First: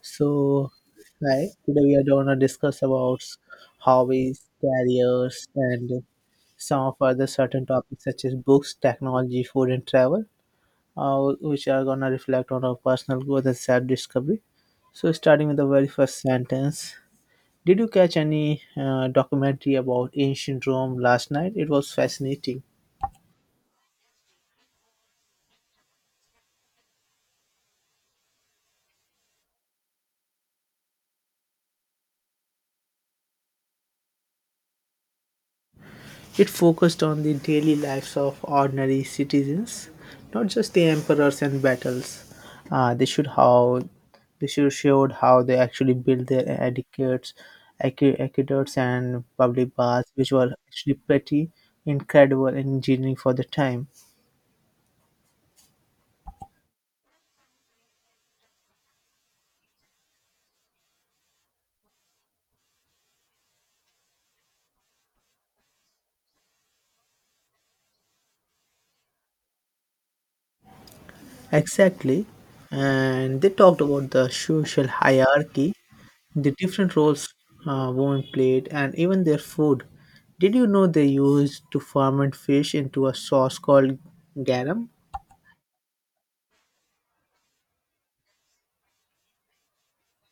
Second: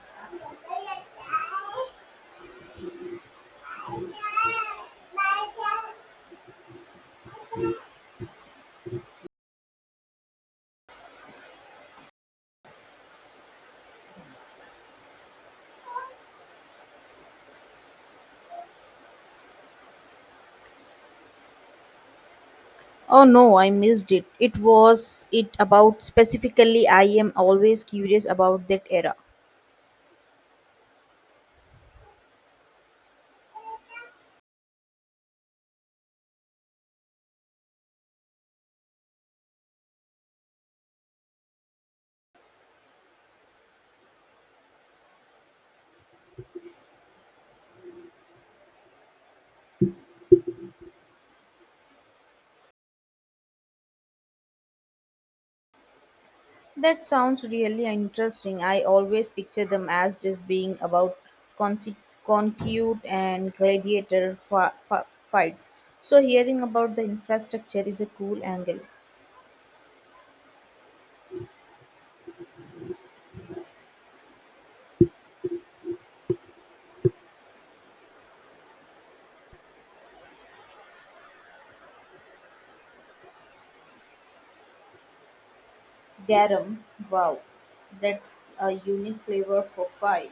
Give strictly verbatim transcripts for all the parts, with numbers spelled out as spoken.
So, hi, today we are going to discuss about hobbies, careers, and some of other certain topics such as books, technology, food, and travel, uh, which are going to reflect on our personal growth and self discovery. So, starting with the very first sentence, did you catch any uh, documentary about ancient Rome last night? It was fascinating. Oh no, I missed it. It was it about specifically? I am always curious about that era. It focused on the daily lives of ordinary citizens, not just the emperors and battles. Uh, they should how they should showed how they actually built their aqueducts, aque- aqueducts and public baths, which were actually pretty incredible engineering for the time. That sounds really interesting. I always picture them as just being about conse- concute and gladiator fa- fa- fights. So hearing about the infrastructure is a cool angle. Exactly. And they talked about the social hierarchy, the different roles uh, women played, and even their food. Did you know they used to ferment fish into a sauce called garum? Garum, wow, that's a unique flavor profile.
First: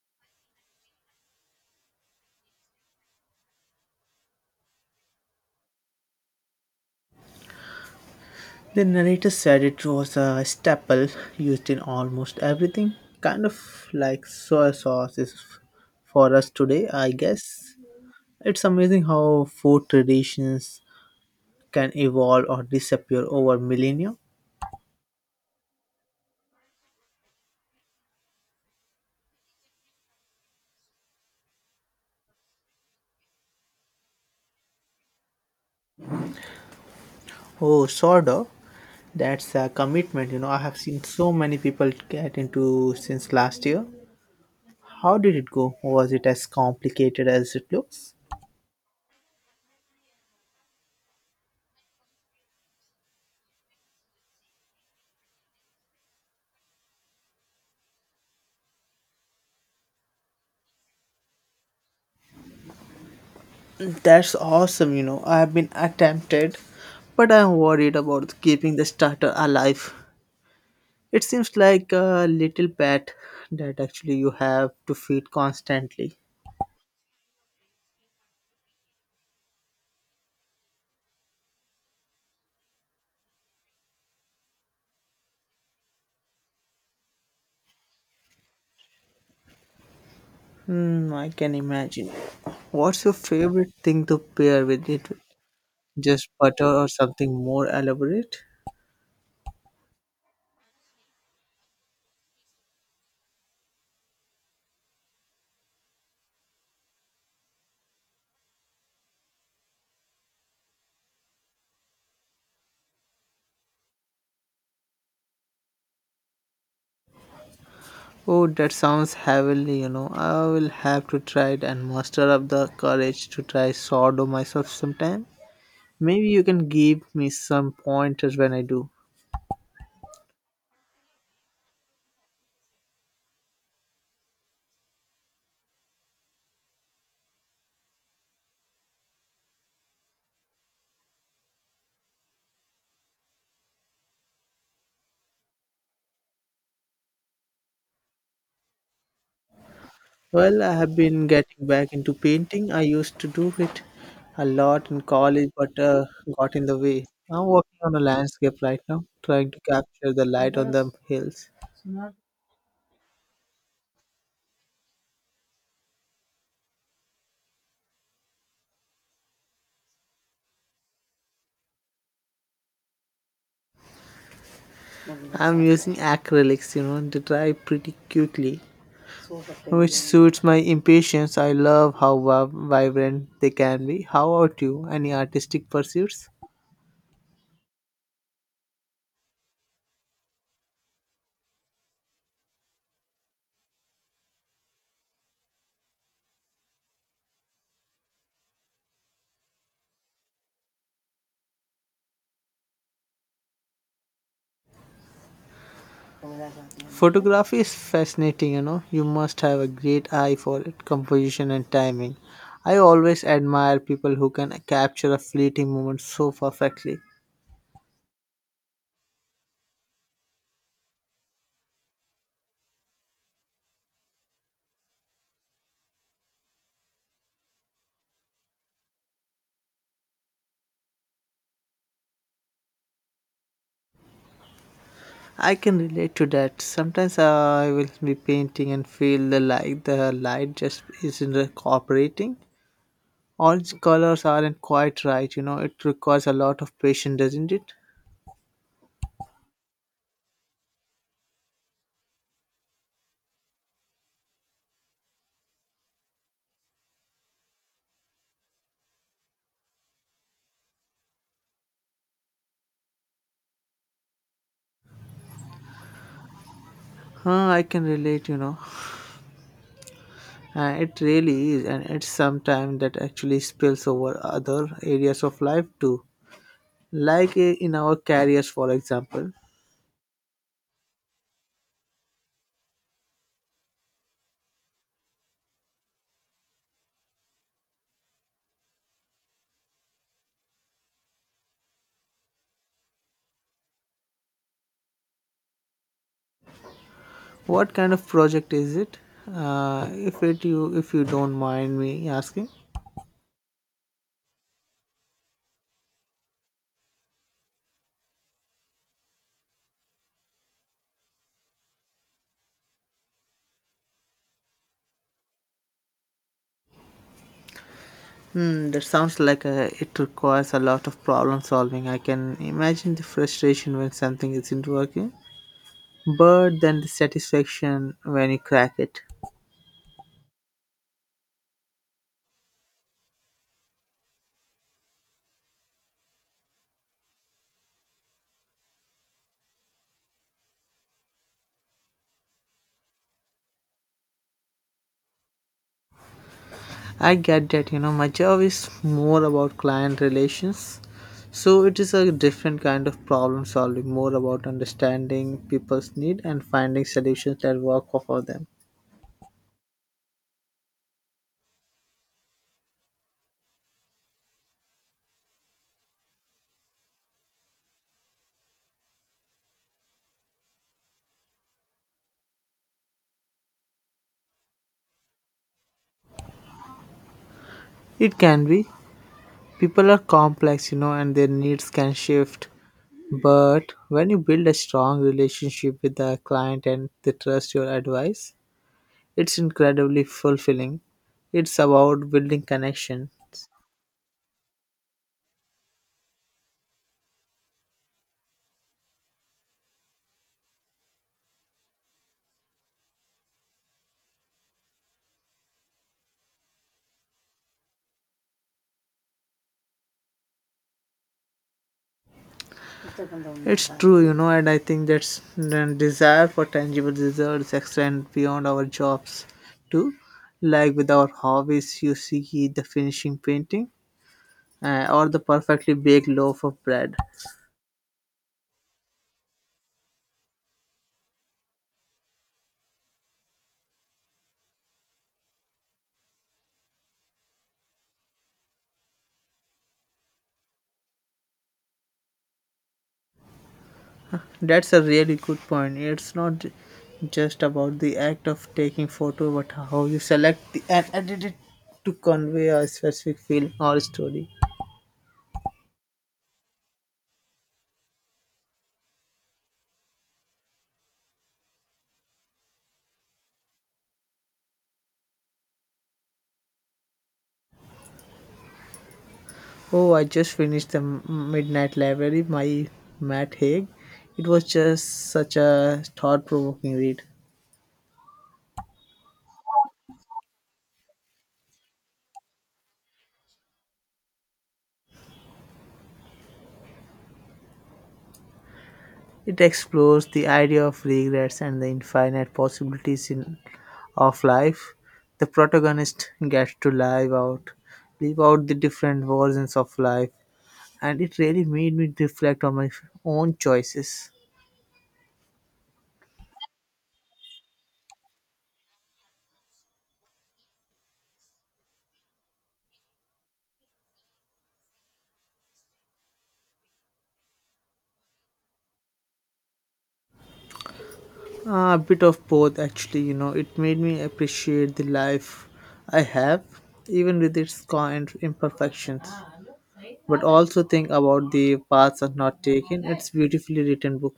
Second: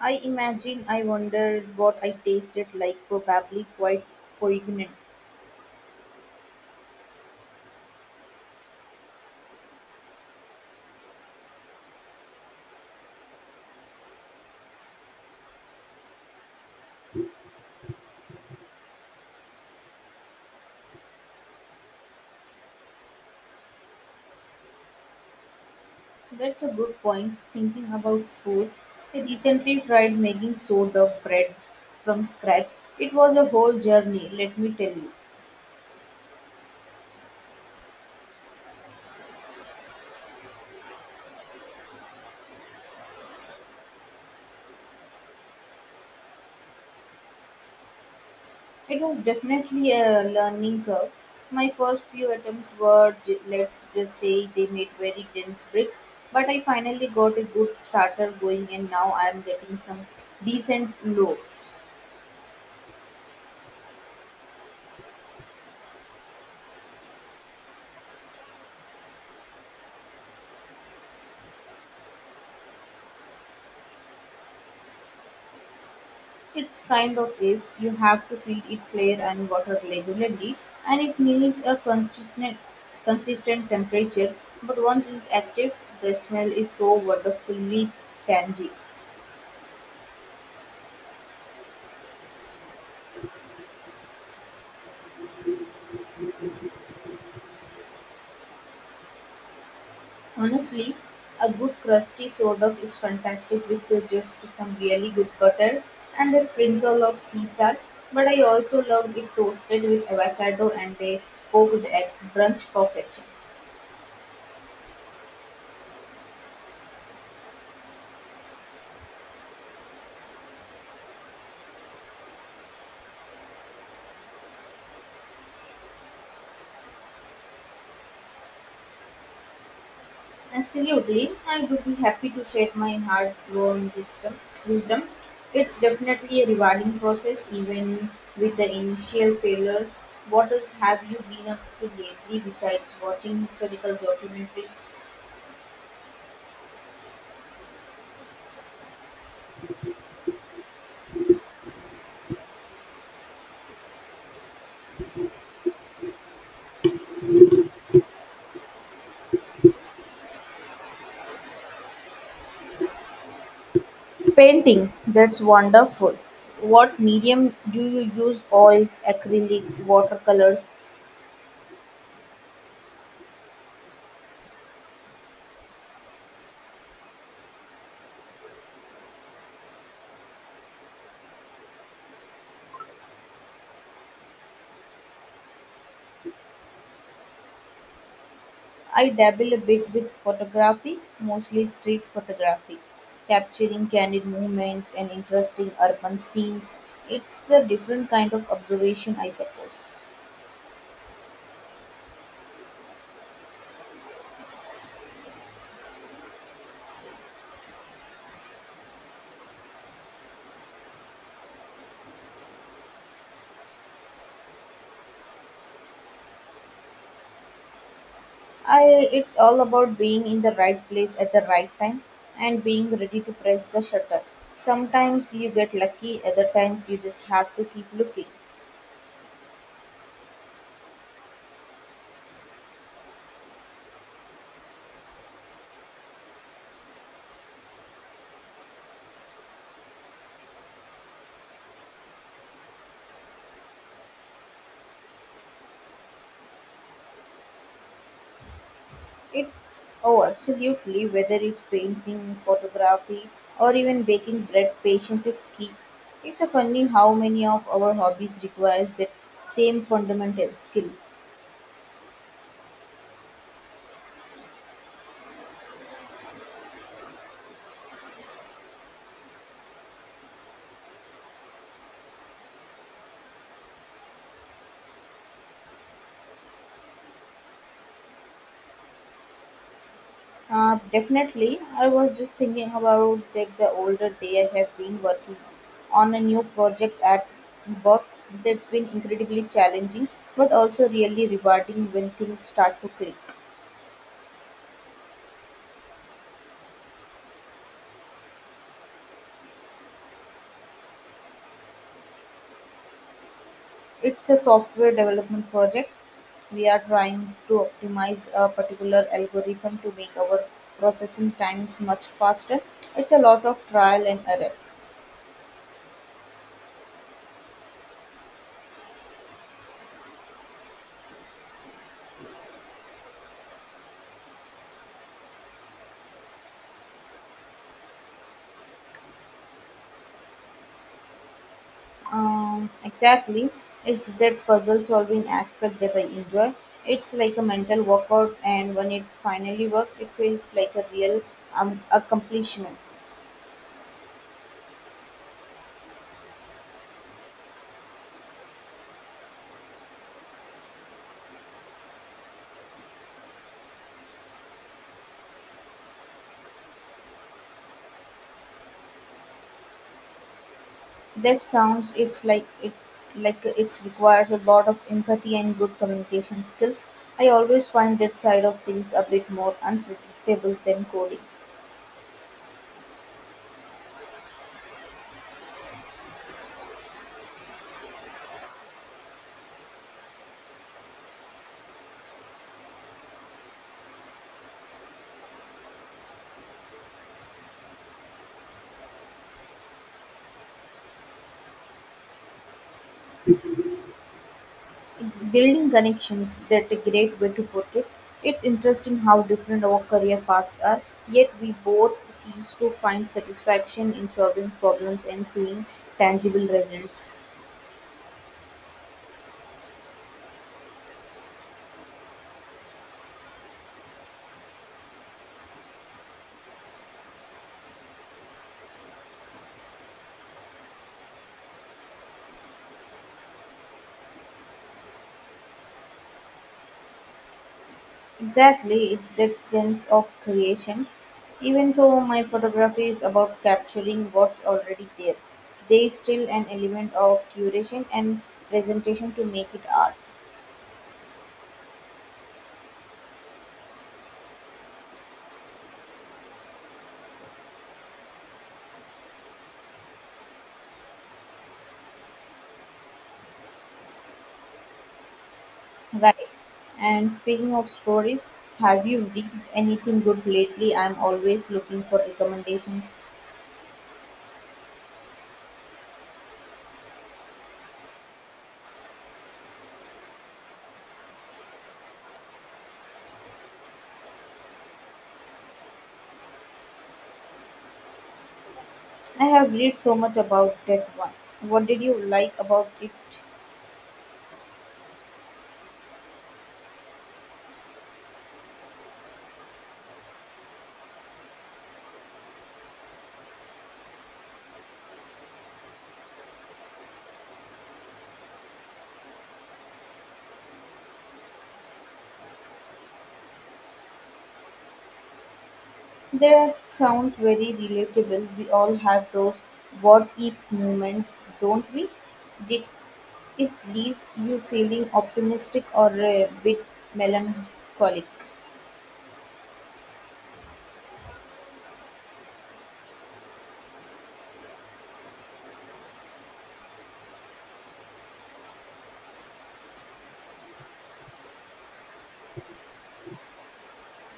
I imagine I wondered what I tasted like, probably quite poignant. The narrator said it was a staple used in almost everything, kind of like soy sauce is for us today, I guess. It's amazing how food traditions can evolve or disappear over millennia. That's a good point. Thinking about food, I recently tried making sourdough bread from scratch. It was a whole journey, let me tell you. Oh, sourdough. That's a commitment. You know, I have seen so many people get into since last year. How did it go? Was it as complicated as it looks? It was definitely a learning curve. My first few attempts were, j- let's just say, they made very dense bricks, but I finally got a good starter going and now I am getting some decent loaves. That's awesome. You know, I have been attempted, but I'm worried about keeping the starter alive. It seems like a little pet that actually you have to feed constantly. It's kind of is. You have to feed it flare and water regularly, and it needs a consistent, consistent temperature. But once it's active, the smell is so wonderfully tangy. Hmm, I can imagine. What's your favorite thing to pair with it? Just butter or something more elaborate? Honestly, a good crusty soda is fantastic with uh, just some really good butter and a sprinkle of sea salt. But I also love it toasted with avocado and a poached egg, brunch perfection. Oh, that sounds heavenly, you know. I will have to try it and muster up the courage to try sourdough myself sometime. Maybe you can give me some pointers when I do. Absolutely, I would be happy to share my hard-won wisdom. Wisdom, it's definitely a rewarding process, even with the initial failures. What else have you been up to lately besides watching historical documentaries? Well, I have been getting back into painting. I used to do it a lot in college, but uh, got in the way. I'm working on a landscape right now, trying to capture the light on the hills. Painting, that's wonderful. What medium do you use? Oils, acrylics, watercolors? I'm using acrylics, you know, to dry pretty quickly, which suits my impatience. I love how va- vibrant they can be. How about you? Any artistic pursuits? I dabble a bit with photography, mostly street photography, capturing candid moments and interesting urban scenes. It's a different kind of observation, I suppose. Photography is fascinating, you know. You must have a great eye for it, composition and timing. I always admire people who can capture a fleeting moment so perfectly. I It's all about being in the right place at the right time and being ready to press the shutter. Sometimes you get lucky, other times you just have to keep looking. I can relate to that. Sometimes I will be painting and feel the light, the light just isn't cooperating. All the colors aren't quite right, you know. It requires a lot of patience, doesn't it? It Oh absolutely, whether it's painting, photography or even baking bread, patience is key. It's a funny how many of our hobbies requires that same fundamental skill. Huh, I can relate, you know. Uh, it really is, and it's sometimes that actually spills over other areas of life too. Like uh, in our careers, for example. Uh, definitely, I was just thinking about that the older day. I have been working on a new project at work that's been incredibly challenging but also really rewarding when things start to click. What kind of project is it? Uh, if it you, if you don't mind me asking. It's a software development project. We are trying to optimize a particular algorithm to make our processing times much faster. It's a lot of trial and error. Hmm, that sounds like uh it requires a lot of problem solving. I can imagine the frustration when something isn't working, but then the satisfaction when you crack it. Um, exactly. It's that puzzle solving aspect that I enjoy. It's like a mental workout, and when it finally works, it feels like a real um, accomplishment. I get that, you know, my job is more about client relations. So it is a different kind of problem solving, more about understanding people's need and finding solutions that work for them. That sounds it's like it Like it requires a lot of empathy and good communication skills. I always find that side of things a bit more unpredictable than coding. It can be. People are complex, you know, and their needs can shift. But when you build a strong relationship with the client and they trust your advice, it's incredibly fulfilling. It's about building connection. It's building connections, that's a great way to put it. It's interesting how different our career paths are, yet we both seems to find satisfaction in solving problems and seeing tangible results. It's true, you know, and I think that's the desire for tangible results extend beyond our jobs too. Like with our hobbies, you see the finishing painting uh, or the perfectly baked loaf of bread. Exactly, it's that sense of creation. Even though my photography is about capturing what's already there, there is still an element of curation and presentation to make it art. That's a really good point. It's not j- just about the act of taking photo, but how you select the, and edit it to convey a specific feeling or story. Right. And speaking of stories, have you read anything good lately? I'm always looking for recommendations. Oh, I just finished the M- Midnight Library by Matt Haig. It was just such a thought provoking read. I have read so much about that one. What did you like about it? It explores the idea of regrets and the infinite possibilities in, of life. The protagonist gets to live out, live out the different versions of life, and it really made me reflect on my own choices. That sounds very relatable. We all have those what if moments, don't we? Did it leave you feeling optimistic or a bit melancholic? Uh, a bit of both, actually. You know, it made me appreciate the life I have, even with its current imperfections. But also think about the paths are not taken. It's beautifully written book.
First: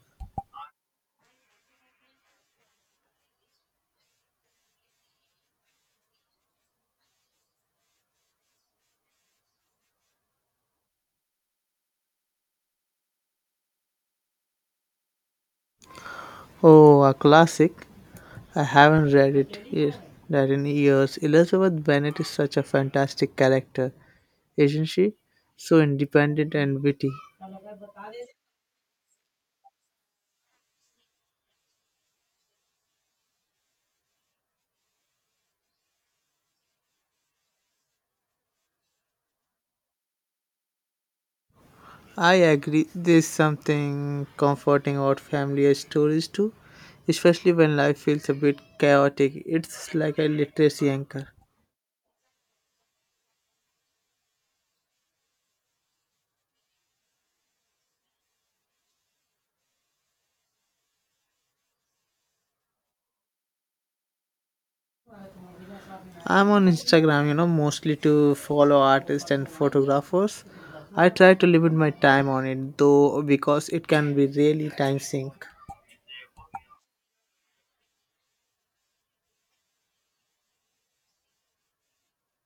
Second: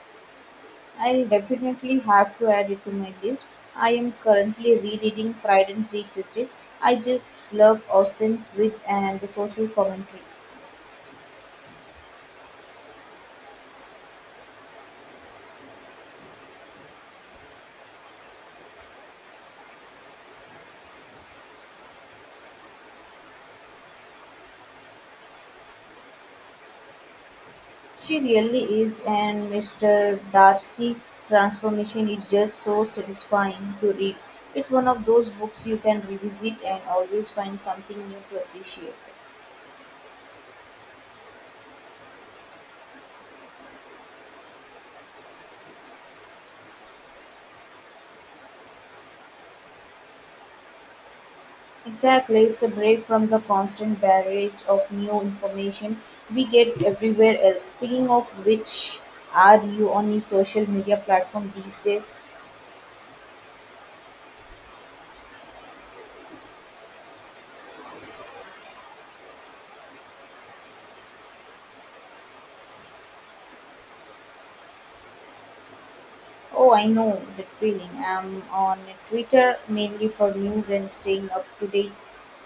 I'll definitely have to add it to my list. I am currently rereading Pride and Prejudice. I just love Austen's wit and the social commentary. Oh, a classic. I haven't read it yet, read in years. Elizabeth Bennet is such a fantastic character, isn't she? So independent and witty. She really is, and Mister Darcy transformation is just so satisfying to read. It's one of those books you can revisit and always find something new to appreciate. I agree. There's something comforting about familiar stories too, especially when life feels a bit chaotic. It's like a literacy anchor. Exactly, it's a break from the constant barrage of new information we get everywhere else. Speaking of which, are you on the social media platform these days? I'm on Instagram, you know, mostly to follow artists and photographers. I try to limit my time on it though because it can be really time sink. Oh, I know that feeling. I'm on Twitter mainly for news and staying up to date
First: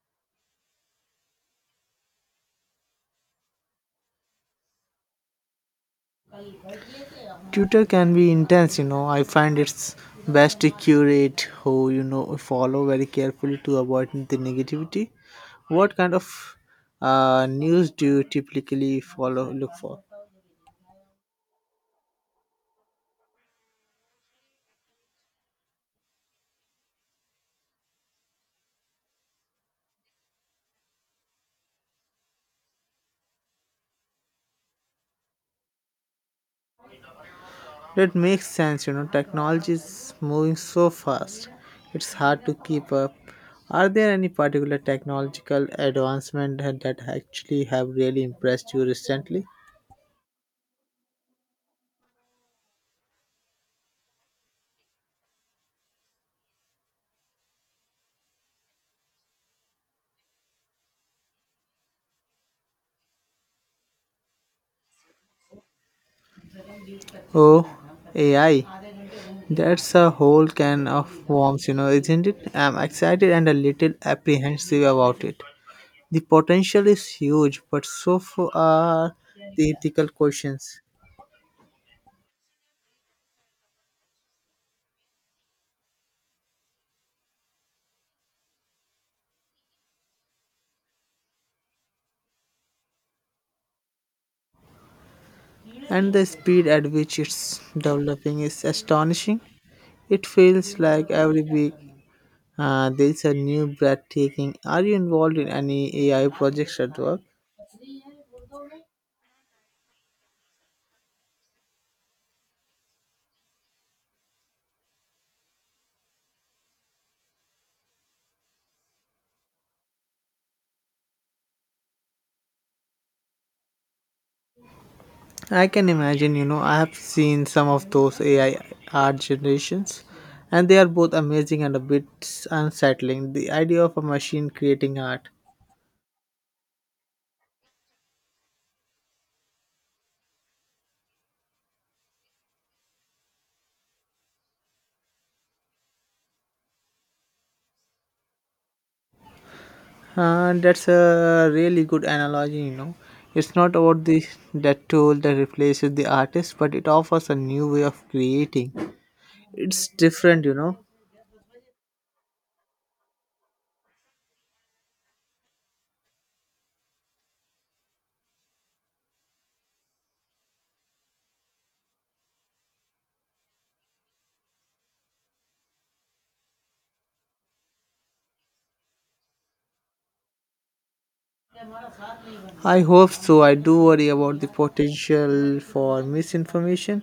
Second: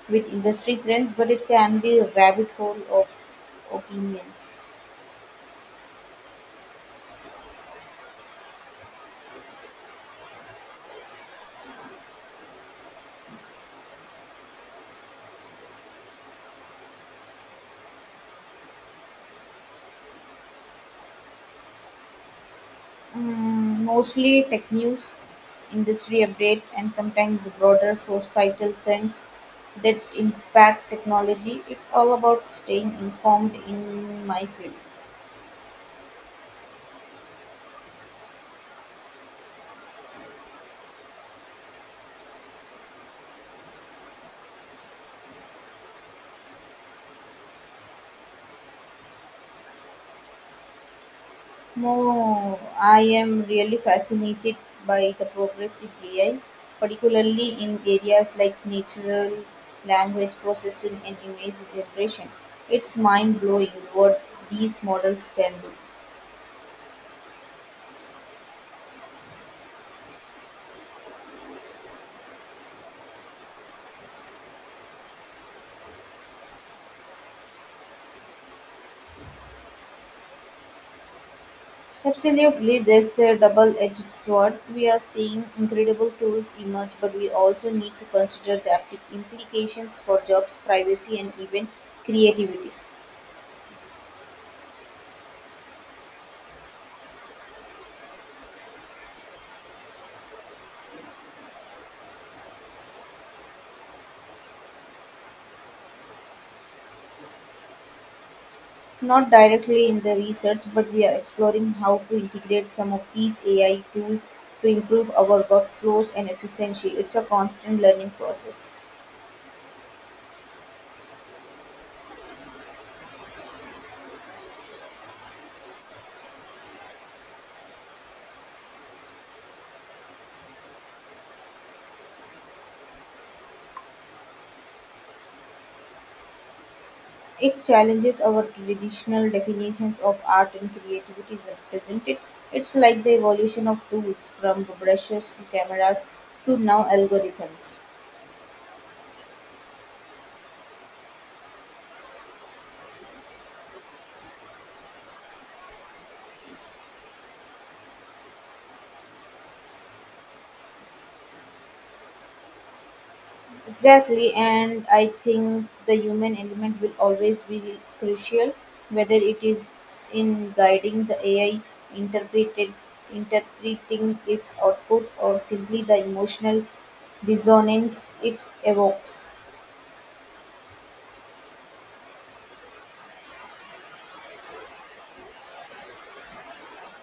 with industry trends, but it can be a rabbit hole of opinions. Tutor can be intense, you know. I find it's best to curate who you know follow very carefully to avoid the negativity. What kind of uh, news do you typically follow look for? Mm, mostly tech news, industry update, and sometimes broader societal trends that impact technology. It's all about staying informed in my field. That makes sense, you know. Technology is moving so fast; it's hard to keep up. Are there any particular technological advancement that that actually have really impressed you recently? No, I am really fascinated by the progress in A I, particularly in areas like natural language processing and image generation. It's mind blowing what these models can do. Oh, A I. That's a whole can of worms, you know, isn't it? I'm excited and a little apprehensive about it. The potential is huge, but so far are the ethical questions. Absolutely, there's a double edged sword. We are seeing incredible tools emerge, but we also need to consider the applic- implications for jobs, privacy, and even creativity. And the speed at which it's developing is astonishing. It feels like every week uh, there's a new breathtaking. Are you involved in any A I projects at work? Not directly in the research, but we are exploring how to integrate some of these A I tools to improve our workflows and efficiency. It's a constant learning process. I can imagine, you know, I have seen some of those A I art generations, and they are both amazing and a bit unsettling. The idea of a machine creating art. It challenges our traditional definitions of art and creativity, isn't it? It's like the evolution of tools from brushes to cameras to now algorithms. Uh, that's a really good analogy, you know. It's not about the that tool that replaces the artist, but it offers a new way of creating. It's different, you know. Exactly, and I think the human element will always be crucial, whether it is in guiding the A I, interpreted, interpreting its output, or simply the emotional dissonance it evokes. I hope so. I do worry about the potential for misinformation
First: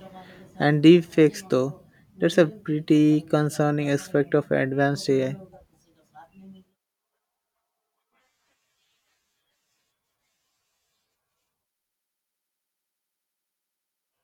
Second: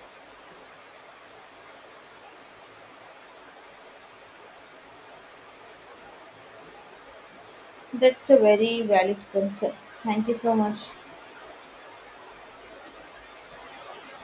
and deepfakes, though. That's a pretty concerning aspect of advanced A I. That's a very valid concern. Thank you so much.